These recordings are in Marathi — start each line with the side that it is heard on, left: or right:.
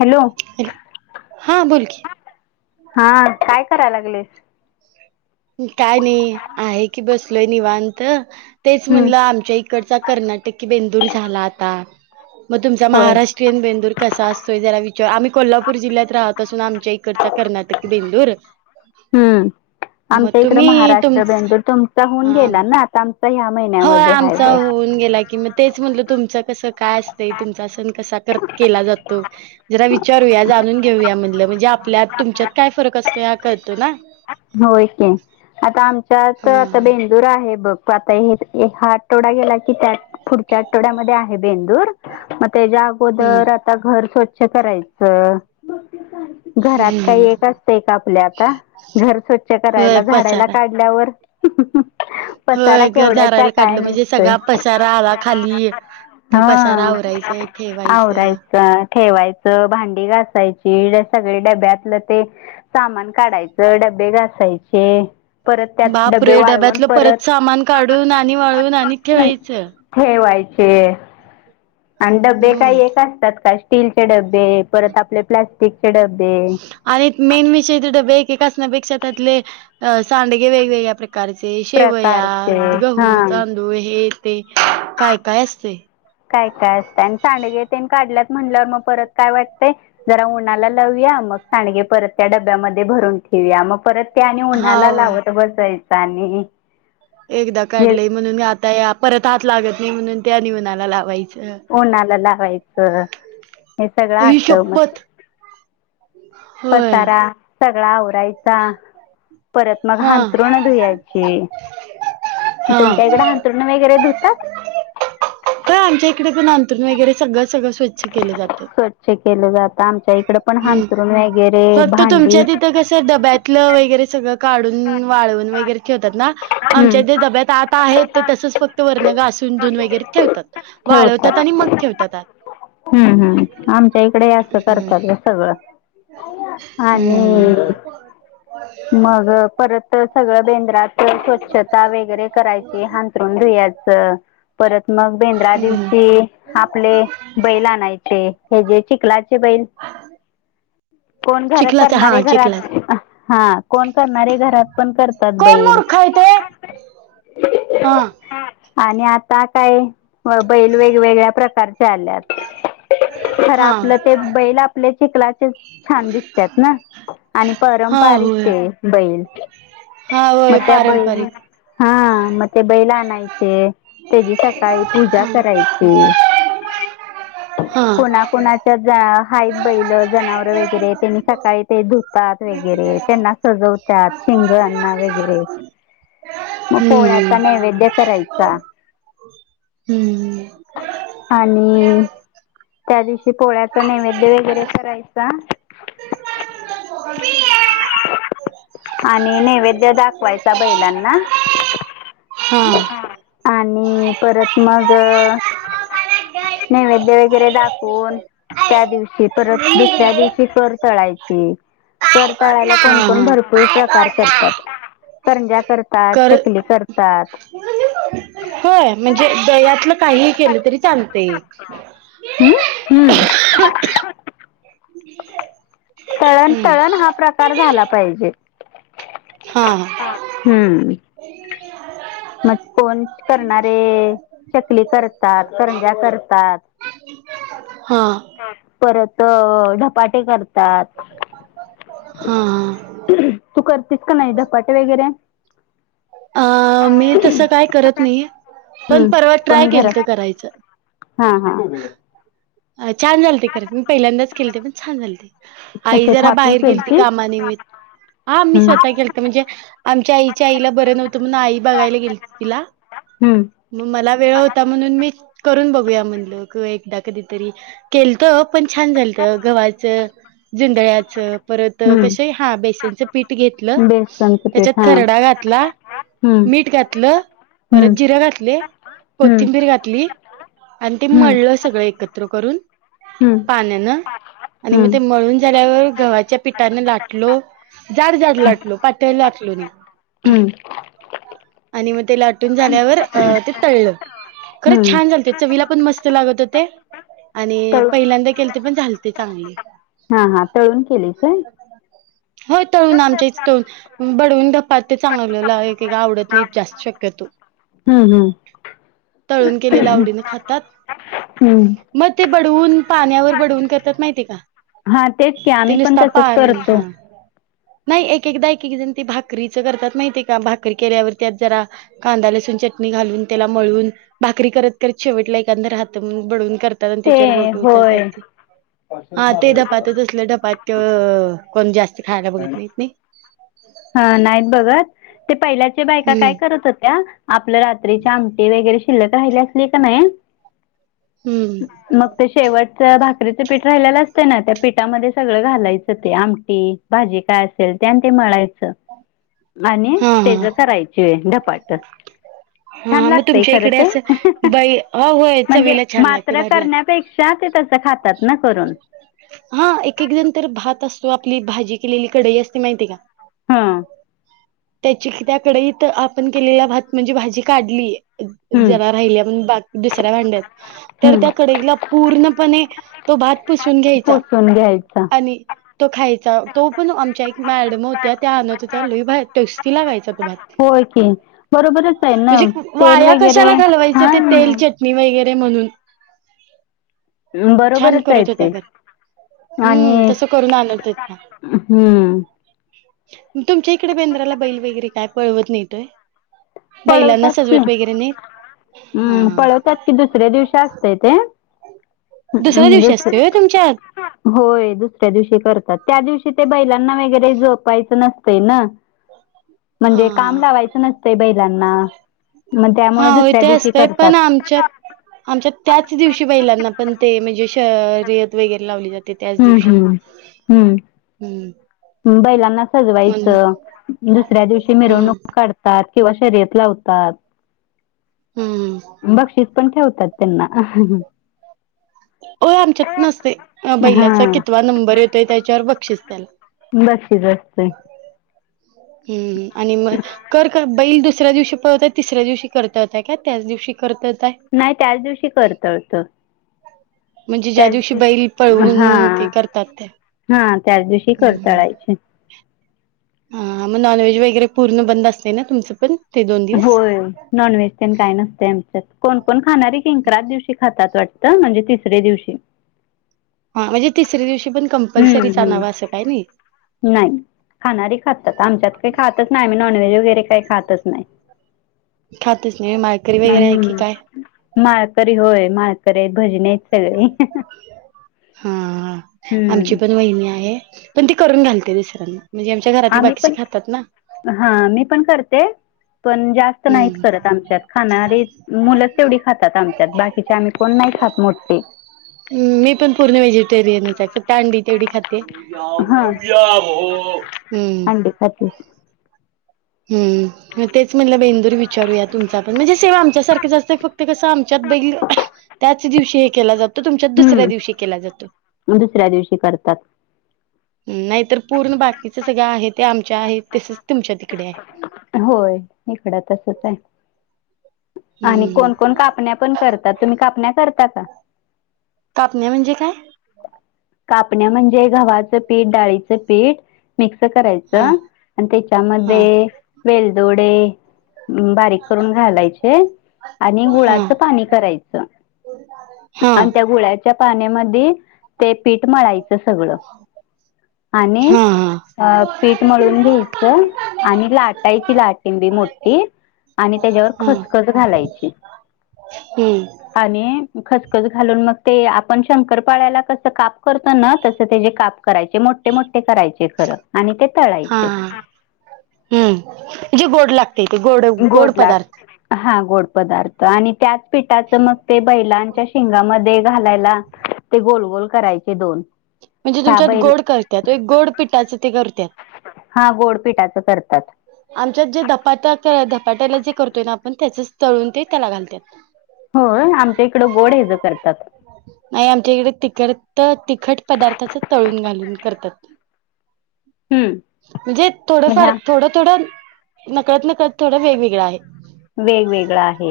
left: हॅलो
right: हा बोल की
left: हा काय कराय लागलेस?
right: काय नाही आहे की बसलोय निवांत तेच
left: हम्म
right: म्हणलं आमच्या तिकडचा कर्नाटकी बेंदूर झाला आता मग तुमचा
left: होय
right: महाराष्ट्रीयन बेंदूर कसा असतोय जरा विचार आम्ही कोल्हापूर जिल्ह्यात राहत असून आमच्या एक इकडचा कर्नाटकी बेंदूर
left: हम्म आमच्या
right: मग
left: इकड
right: तुम्ही तुम
left: महाराष्ट्र बेंदूर तुमचा होऊन
right: हा
left: गेला ना आता आमचा ह्या महिन्या
right: होय आमचा होऊन गेला कि म तेच म्हणलं तुमच कसं काय असतंय तुमचा सण कसा कर केला जातो. जरा विचारूया जाणून घेऊया म्हणलं म्हणजे आपल्यात तुमच्यात काय फरक असतोय हा कळतो ना.
left: होय की आता आमच्यात
right: हा
left: आता बें दुर आहे बघ आता हे हा आठवडा गेला की त्या पुढच्या आठवड्यामध्ये आहे बेंदूर म तेच्या
right: हम्म
left: अगोदर आता घर स्वच्छ करायचं. घरात काही
right: हम्म
left: एक असतय आपल्या आता घर स्वच्छ
right: होय
left: करायला, झाडायला
right: पसारा
left: काढ ल्यावर
right: होय घर झारायला काढलं म्हणजे
left: निघतोय
right: सगळा पसारा आला खाली तो पसारा
left: हा
right: आवरायचं ठेवायचं
left: आवरायचा ठेवायचं, भांडी घासायची, सगळे डब्यातलं ते सामान काढायच. डब्बे घासायचे. परत त्यात डबे
right: बापरे
left: वाळवून
right: डब्यातलं सामान
left: परत
right: काढून आणि वाळून आणि ठेवायचं
left: [inaudible] ठेवायचे आणि डबे
right: हम्म
left: काही एक असत्यात काय स्टीलचे डबे परत आपले प्लास्टिकचे डबे
right: आणि मेन विषय ते डबे एक असण्यापेक्षा त्यातले सांडगे वेगवेगळ्या प्र प्रकारचे शेवया,
left: प्रकारचे हा
right: गहू, तांदूळ हे ते काय काय असतय.
left: काय काय असतंय आणि सांडगे ते काढल्यात म्हटल्यावर मग परत काय वाटतंय जरा उन्हाला लावुया मग सांडगे परत त्या डब्यामध्ये भरून ठेऊया मग परत त्या आणि
right: हा
left: उन्हाला
right: होय
left: लावत बसायच आणि
right: एकदा
left: हेच
right: काढले म्हणून मी आता या परत हात लागत नाही म्हणून त्यानी ऊनाला लावायच.
left: उन्हाला लावायचं हे सगळं
right: आई
left: असत मस.
right: शपथ होय.
left: सगळा आरायचा. परत मग
right: हा
left: हांंतरून धुयाची.
right: हा
left: तुमच्या इकड हां तरून वेगरे धुतात?
right: हा आमच्या इकडे पण अंथरूण वगैरे सगळं सगळं स्वच्छ केले जातं.
left: स्वच्छ केलं जातं. आमच्या इकड पण
right: हम्म.
left: हांथरूण वेगैरे, भांडी
right: ते डब्यातलं वगैरे सगळं काढून वाळवून वगैरे ठेवतात ना. आमच्या
left: हम्म
right: ते डब्यात आत आहेत ते तसच फक्त वरन घासून धुवून वगैरे ठेवतात. वाळवतात आणि मग ठेवतात आत.
left: हं हं. आमच्या इकडेही असं
right: हम्म
left: करतात गं सग गळं
right: हम्म
left: आणि मग परत सगळं बेंद्रात स्वच्छता वगैरे करायची. हांतरून धुया च. परत मग बेंद्रा
right: हम्म.
left: दिवशी आपले बैल आणायचे. हे जे चिकलाचे चे बैल, कोण घर
right: चिखलाच हा
left: करणारे
right: चिखलाच
left: घरात हां. कोण करणारे घरात पण करतात
right: कोण
left: बैल.
right: हां.
left: आणि आता काय बैल वेगवेगळ्या प्रकारचे आल्यात. खर
right: हा.
left: आपलं ते बैल आपले चिखलाचे छान दिसतात ना, आणि
right: हा
left: परंपारिक
right: होय
left: ते. बैल.
right: हा
left: म
right: होय
left: त्या बैल
right: पारंपरिक
left: हं, मग ते बैल आणायचे, तेची सकाळी पूजा
right: हा
left: करायची. [inaudible]
right: हं,
left: कुणा कुणाच्या ज हायेत बैल, जनावरं वगैरे. त्यांनी सकाळी ते धुतात व गैरे त्यांना सजवतात शिंगाना वगैरे. म
right: हम्म
left: पोळ्याचा नैवेद्य करायचा.
right: हम्म
left: आणि त्या दिवशी पोळ्याचा नैवेद्य वगैरे करायचा.
right: [inaudible]
left: आणि नैवेद्य दाखवायचा बैलांना.
right: हा.
left: आणि परत मग नैवेद्य वगैरे दाखवून त्या दिवशी, परत दुसऱ्या दिवशी कर तळायची. तळाला
right: हा
left: कोणकण
right: हा
left: भरपूर प्रकार करतात. करंजा करतात,
right: कर
left: चकली करत तात.
right: होय, म्हणजे दयातलं काहीही केलं तरी चालतय.
left: हं? हं. तळण
right: हम्म
left: तळण हा प्रकार झाला पाहिजे.
right: हां हां.
left: हं. मग कोण करणारे चकली करतात, करंजा करतात.
right: हा हा
left: परत धपाटे करतात.
right: हा, आ,
left: तू करतेस की नाही, धपाटे वगैरे
right: अं मी तसं करत नाही ये, पण
left: हम्म.
right: परवा ट्राय
left: कोण
right: केलंत
left: घरात
right: करायचं.
left: हा -हा.
right: छान झाले ते खरं त मी पहिल्यांदाच केलंते पण छान झाले ते. आई
left: कसे
right: जरा
left: थापी
right: बाहेर गेलती
left: केलतीस?
right: कामानिमित् हा आम्ही
left: हम्म.
right: स्वतः केलंतो म्हणजे आमच्या आईच्या आईला बरं नव्हतं, मग आई बघायला गेलंती तिला.
left: हम्म,
right: म मला वेळ होता म्हणून मी करून बघूया म्हणलं, क एकदा कधीतरी केलंत पण छान झालंत गव्हाचं जुंडळ्याचं परत
left: हम्म.
right: कशे हा बेसनचं पीठ घेतलं.
left: बेसनचं पीठ
right: त्याच्यात
left: हा.
right: खरडा घातला
left: हम्म.
right: मीठ घातलं,
left: हम्म.
right: परत जिरं घातले,
left: हम्म.
right: कोथिंबीर घातली. आणि ते
left: हम्म.
right: मळलं सगळं एकत् र,
left: हम्म.
right: पाण्यानं आणि म ते
left: हम्म.
right: मळून झाल्यावर गव्हा च्या, पिठाने लाटलो जाड -जाड लाटलो, पातळं लाटलो नाही.
left: हम्म.
right: आणि म तेला लाटून झाल्यावर ते तळलं खरं
left: हम्म.
right: छान झालं ते, चवीला पण मस्त लागत होते. आणि
left: तळु
right: पहिल्यांदा केलते पण झालते चांगले
left: हा-हा तळून केलीस काय? [inaudible]
right: होय तळून आमच्या इथं तळुन बडवून धपाटे चांगलेलं आहे. ते काय आवडत नाही जास्त शक्यतो,
left: हम्म हम्म.
right: तळून केलेल्या आवडीने खातात.
left: हम्म,
right: म ते बडवून, पाण्यावर बडवून करतात माहितीय का?
left: हा तेच की
right: ते
left: आम्ही
right: निस्त
left: पण तसच
right: पाण्याने,
left: करतो.
right: हा नाही एक एकदा, एक- एक जण ते भाकरीचं करतात माहितीय का, भाकरी केल्यावरती ते जरा कांदा लसून चटणी घालून त्याला मळून भाकरी करत- करत शेवटला एखादं राहातं म्हणुन बडवून करत‌ करून
left: ते
right: त्याच्यावर बोटे उठवतात
left: होय.
right: ती. हा ते धपाटं तसले धपाटं, तसलं धपाटं कोण जास्त खायला बघत नाही.
left: हा नाहीत बघत, ते पहिल्याच्या बायका काय
right: हम्म
left: करत होत्या आपल्या रात्रीच्या आम आमटी वगैरे शिल्लक राहिली आसली का नाही
right: हम्म
left: ते शेवटचं भाकरीचं पीठ राहिलेलं असतं ना त्या पीठामध्ये सगळं घालायचं ते आमटी भाजी काय असेल त्या ते मळायचं आणि
right: हा हा
left: त्याच करायचं. शिळे धपाटं. छान
right: हा मग
left: लागतंय
right: तुमच्या
left: खरं
right: इकडे
left: ते, अं,
right: असं
left: हं, हे
right: बाई हा होय
left: म्हणजे
right: चवीला छान
left: मात्र करण्यापेक्षा पेक्षा ते तसं खात
right: खात्या ना. हा एक -एक जण तर भात असतो, आपली भाजी केलेली कढाई असते माहिती का?
left: हा,
right: त्याची त्या कढईत आपण केलेला भात, म्हणजे भाजी काढलीय
left: हं,
right: जरा राहिलीण बाकी दुसऱ्या भांड्यात, तर
left: हं.
right: त्या कडेला पूर्णपणे तो भात पुसून घ्यायचा,
left: पुसून घ्यायचा
right: आणि तो घ्यायचा, तो पण आमच्या एक मॅडम होत्या त्या आणत होत्या, तो लैय भारी टेस्टी लागायचा तो भात.
left: होय कि, बरोबरच आहे ना
right: म्हणजे
left: तेल
right: वाया
left: वगैरे,
right: कशाला घालवायचं ते
left: हा-हा.
right: तेल वगैरे म्हणून छान
left: बरोबरच आहे
right: करत होत्या...
left: ते
right: हम्म.....
left: आणि
right: तसं करून आणत होत्या.
left: हम्म
right: तुमच्या इकडे बेंद्राला बैल वैगैैरे काय पळवत नाहीत होय. बैलांना
left: पळवतात की.
right: सजवत वगैरे नाहीत
left: हम्म
right: हा
left: पळवतात. कि दुसऱ्या दिवशी असतय ते.
right: दुसऱ्या दिवशी
left: दुस्या....
right: असतोय होय तुमच्यात
left: होय दुसऱ्या दिवशी करतात त्या दिवशी ते बैलांना वगैरे जोपायचं नसतंय ना. [unintelligible]
right: हा
left: म्हणजे काम लावायचं नसतंय बैलांना... मग त्यामुळे दुसऱ्या दिवशी करतात.
right: आमच्या त्याच दिवशी बैलांना पण ते.. म्हण जे... शैर्यत वगैरे लावली जाते. ते त्याच
left: हम्म
right: दिवशी....
left: हम्म
right: हम्म.....
left: बैलांना
right: म्हणून
left: सजवायचं. दुसऱ्या दिवशी
right: हम्म
left: मिरवणूक काढत.. सार किंवा शर्यतला लावतात.
right: हम्म.....
left: बक्षीस पण ठेवतात. त्यांना....
right: हो.... आमच्यात नसतेय. बैलाचा
left: हा
right: कितवा नंबर येतोय त्याच्यावर बक्षीस त्याला.
left: बशीस असतय.
right: हम्म.... आणि मग कर.. का बैल दुसऱ्या दिवशी पळवत्यात. तिसऱ्या दिवशी करता येताय का त्याच दिवशी करता येताय.
left: नाही त्याच दिवशी करतात.
right: म्हणजे ज्या दिवशी बैल पळवून ते करतात ते.
left: हा.... त्याच दिवशी करताळायचे.
right: हा... मग नॉनव्हेज वगैरे पूर्ण बंद असतय ना तुमचं पण. ते दोन दिवस
left: होय... नॉन व्हेज तेन काय नसत आमच्यात. कोण -कोण खाणारी किंक्रात दिवशी खात... वाटत म्हणजे तिसऱ्या दिवशी.
right: हा... म्हणजे तिसऱ्या दिवशी पण
left: हम्म
right: कंम्पल्सरीच आणावं
left: हम्म
right: असं काय नाही.
left: नाही. खाणारी खातात आमच्यात काही खातच नाही. आम्ही नॉनव्हेज वैगैरे काही खातच नाही.
right: खातच नाही. माळकरी वैगैरे आहे की
left: हम्म
right: काय?
left: माळकरी होय... माळकरी आहेत भजनी आहेत सगळी.
right: हा.. आमची पण वहिनी आहे. पण ती करून घालते दुसऱ्याना म्हणजे... आमच्या.... घरातली
left: आम्ही
right: बाकीची
left: पण
right: खातात ना...
left: हा... मी पण करते. पण जास्त... नाहीत
right: हम्म
left: करत आमच्यात खाणारे. मुलंच तेवढी खातात आमच्यात बाकीचे आम्ही कोण नाही खात मोठे...
right: मी पण पुर्ण व्हेजिटेरियनच आहे. फक्त अंडी तेव्हडी खाते.
left: हा
right: यामू... या... हो... हम्म...
left: [unintelligible]
right: हम्म... म ते च... म्हणल बेंदुर विचारूया तुमचा पण. म्हणजे सेम आमच्यासारखंच असतय फक्त कसं आमच्यात बैल.... त्याच दिवशी हे केला जातो. तुमच्यात दुसऱ्या दिवशी केला जातो.
left: त्या दिवशी करतात.
right: नाही तर... पूर्ण बाकीच सगळं आहे ते आमच्या आहे. तसेच तुमच्या... तिकडे आहे.
left: होय इकड तसच आहे. आणि
right: हम्म हम्म
left: कोण.... कोण कापण्या पण करतात. तुम्ही कापण्या करता काय?
right: कापण्या म्हणजे काय?
left: कापण्या म्हणजे गव्हाचं पीठ, डाळीचं पीठ. मिक्स
right: हा
left: करायचं. आणि
right: हा.
left: त्याच्यामध्ये..... वेलदोडे बारीक करून घालायचे आणि
right: हा
left: गुळाच
right: हा
left: पाणी करायच
right: हा
left: आणि त्या गुळाच्या पाण्यामधी ते पीठ मळायच सगळ
right: ह ह
left: अ पीठ मळून घ्यायच आणि लाटायची लाटिंबी मोठी आणि त्याच्यावर
right: हा
left: खसखस घालायची
right: हम्म
left: आणि खसखस घालून मग ते आपण शंकर पाळ्याला कस काप करतो ना तस त्याचे काप करायचे मोठे मोठे करायचे खरं आणि ते
right: हा
left: तळायचे
right: हम्म जे गोड लागते ते गोड गोड पदार्थ
left: हा गोड पदार्थ आणि त्याच पिठाच मग ते बैलांच्या शेंगामध्ये ते घालायला ते गोल गोल करायचे दोन
right: म्हणजे
left: ह्या
right: तुमच्यात
left: बैल
right: गोड करत्यात एक गोड पिठाच ते करत्यात
left: हा गोडपिठाच करत्यात
right: आमच्यात जे धपाट्याला जे धपाटे करतोय ना आपण त्याचच तळून ते त्याला घालत
left: हो आमच्या इकड गोड हेज करत्यात
right: नाही आमच्या इकडे तिखट तिखट पदार्थाच तळून घालून करतात
left: हम्म
right: म्हणजे थोडंफार
left: ह्या
right: थोड थोड नकळत नकळत थोड वेगवेगळ आहे
left: वेगवेगळा आहे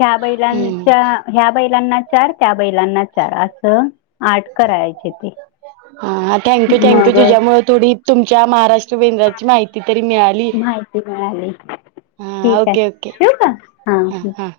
left: ह्या
right: हम्म
left: बैलांच्या ह्या बैलांना चार त्या बैलांना चार असं आठ करायचे ते
right: हा अ थँक्यू थँक्यू
left: मग
right: तुझ्यामुळे थोडी तुमच्या महाराष्ट्र बेद्राची माहिती तरी मिळाली
left: माहिती मिळाली
right: हा
left: ठीक आहे
right: ओके ओके
left: ठेवू का
right: ह
left: हां
right: हा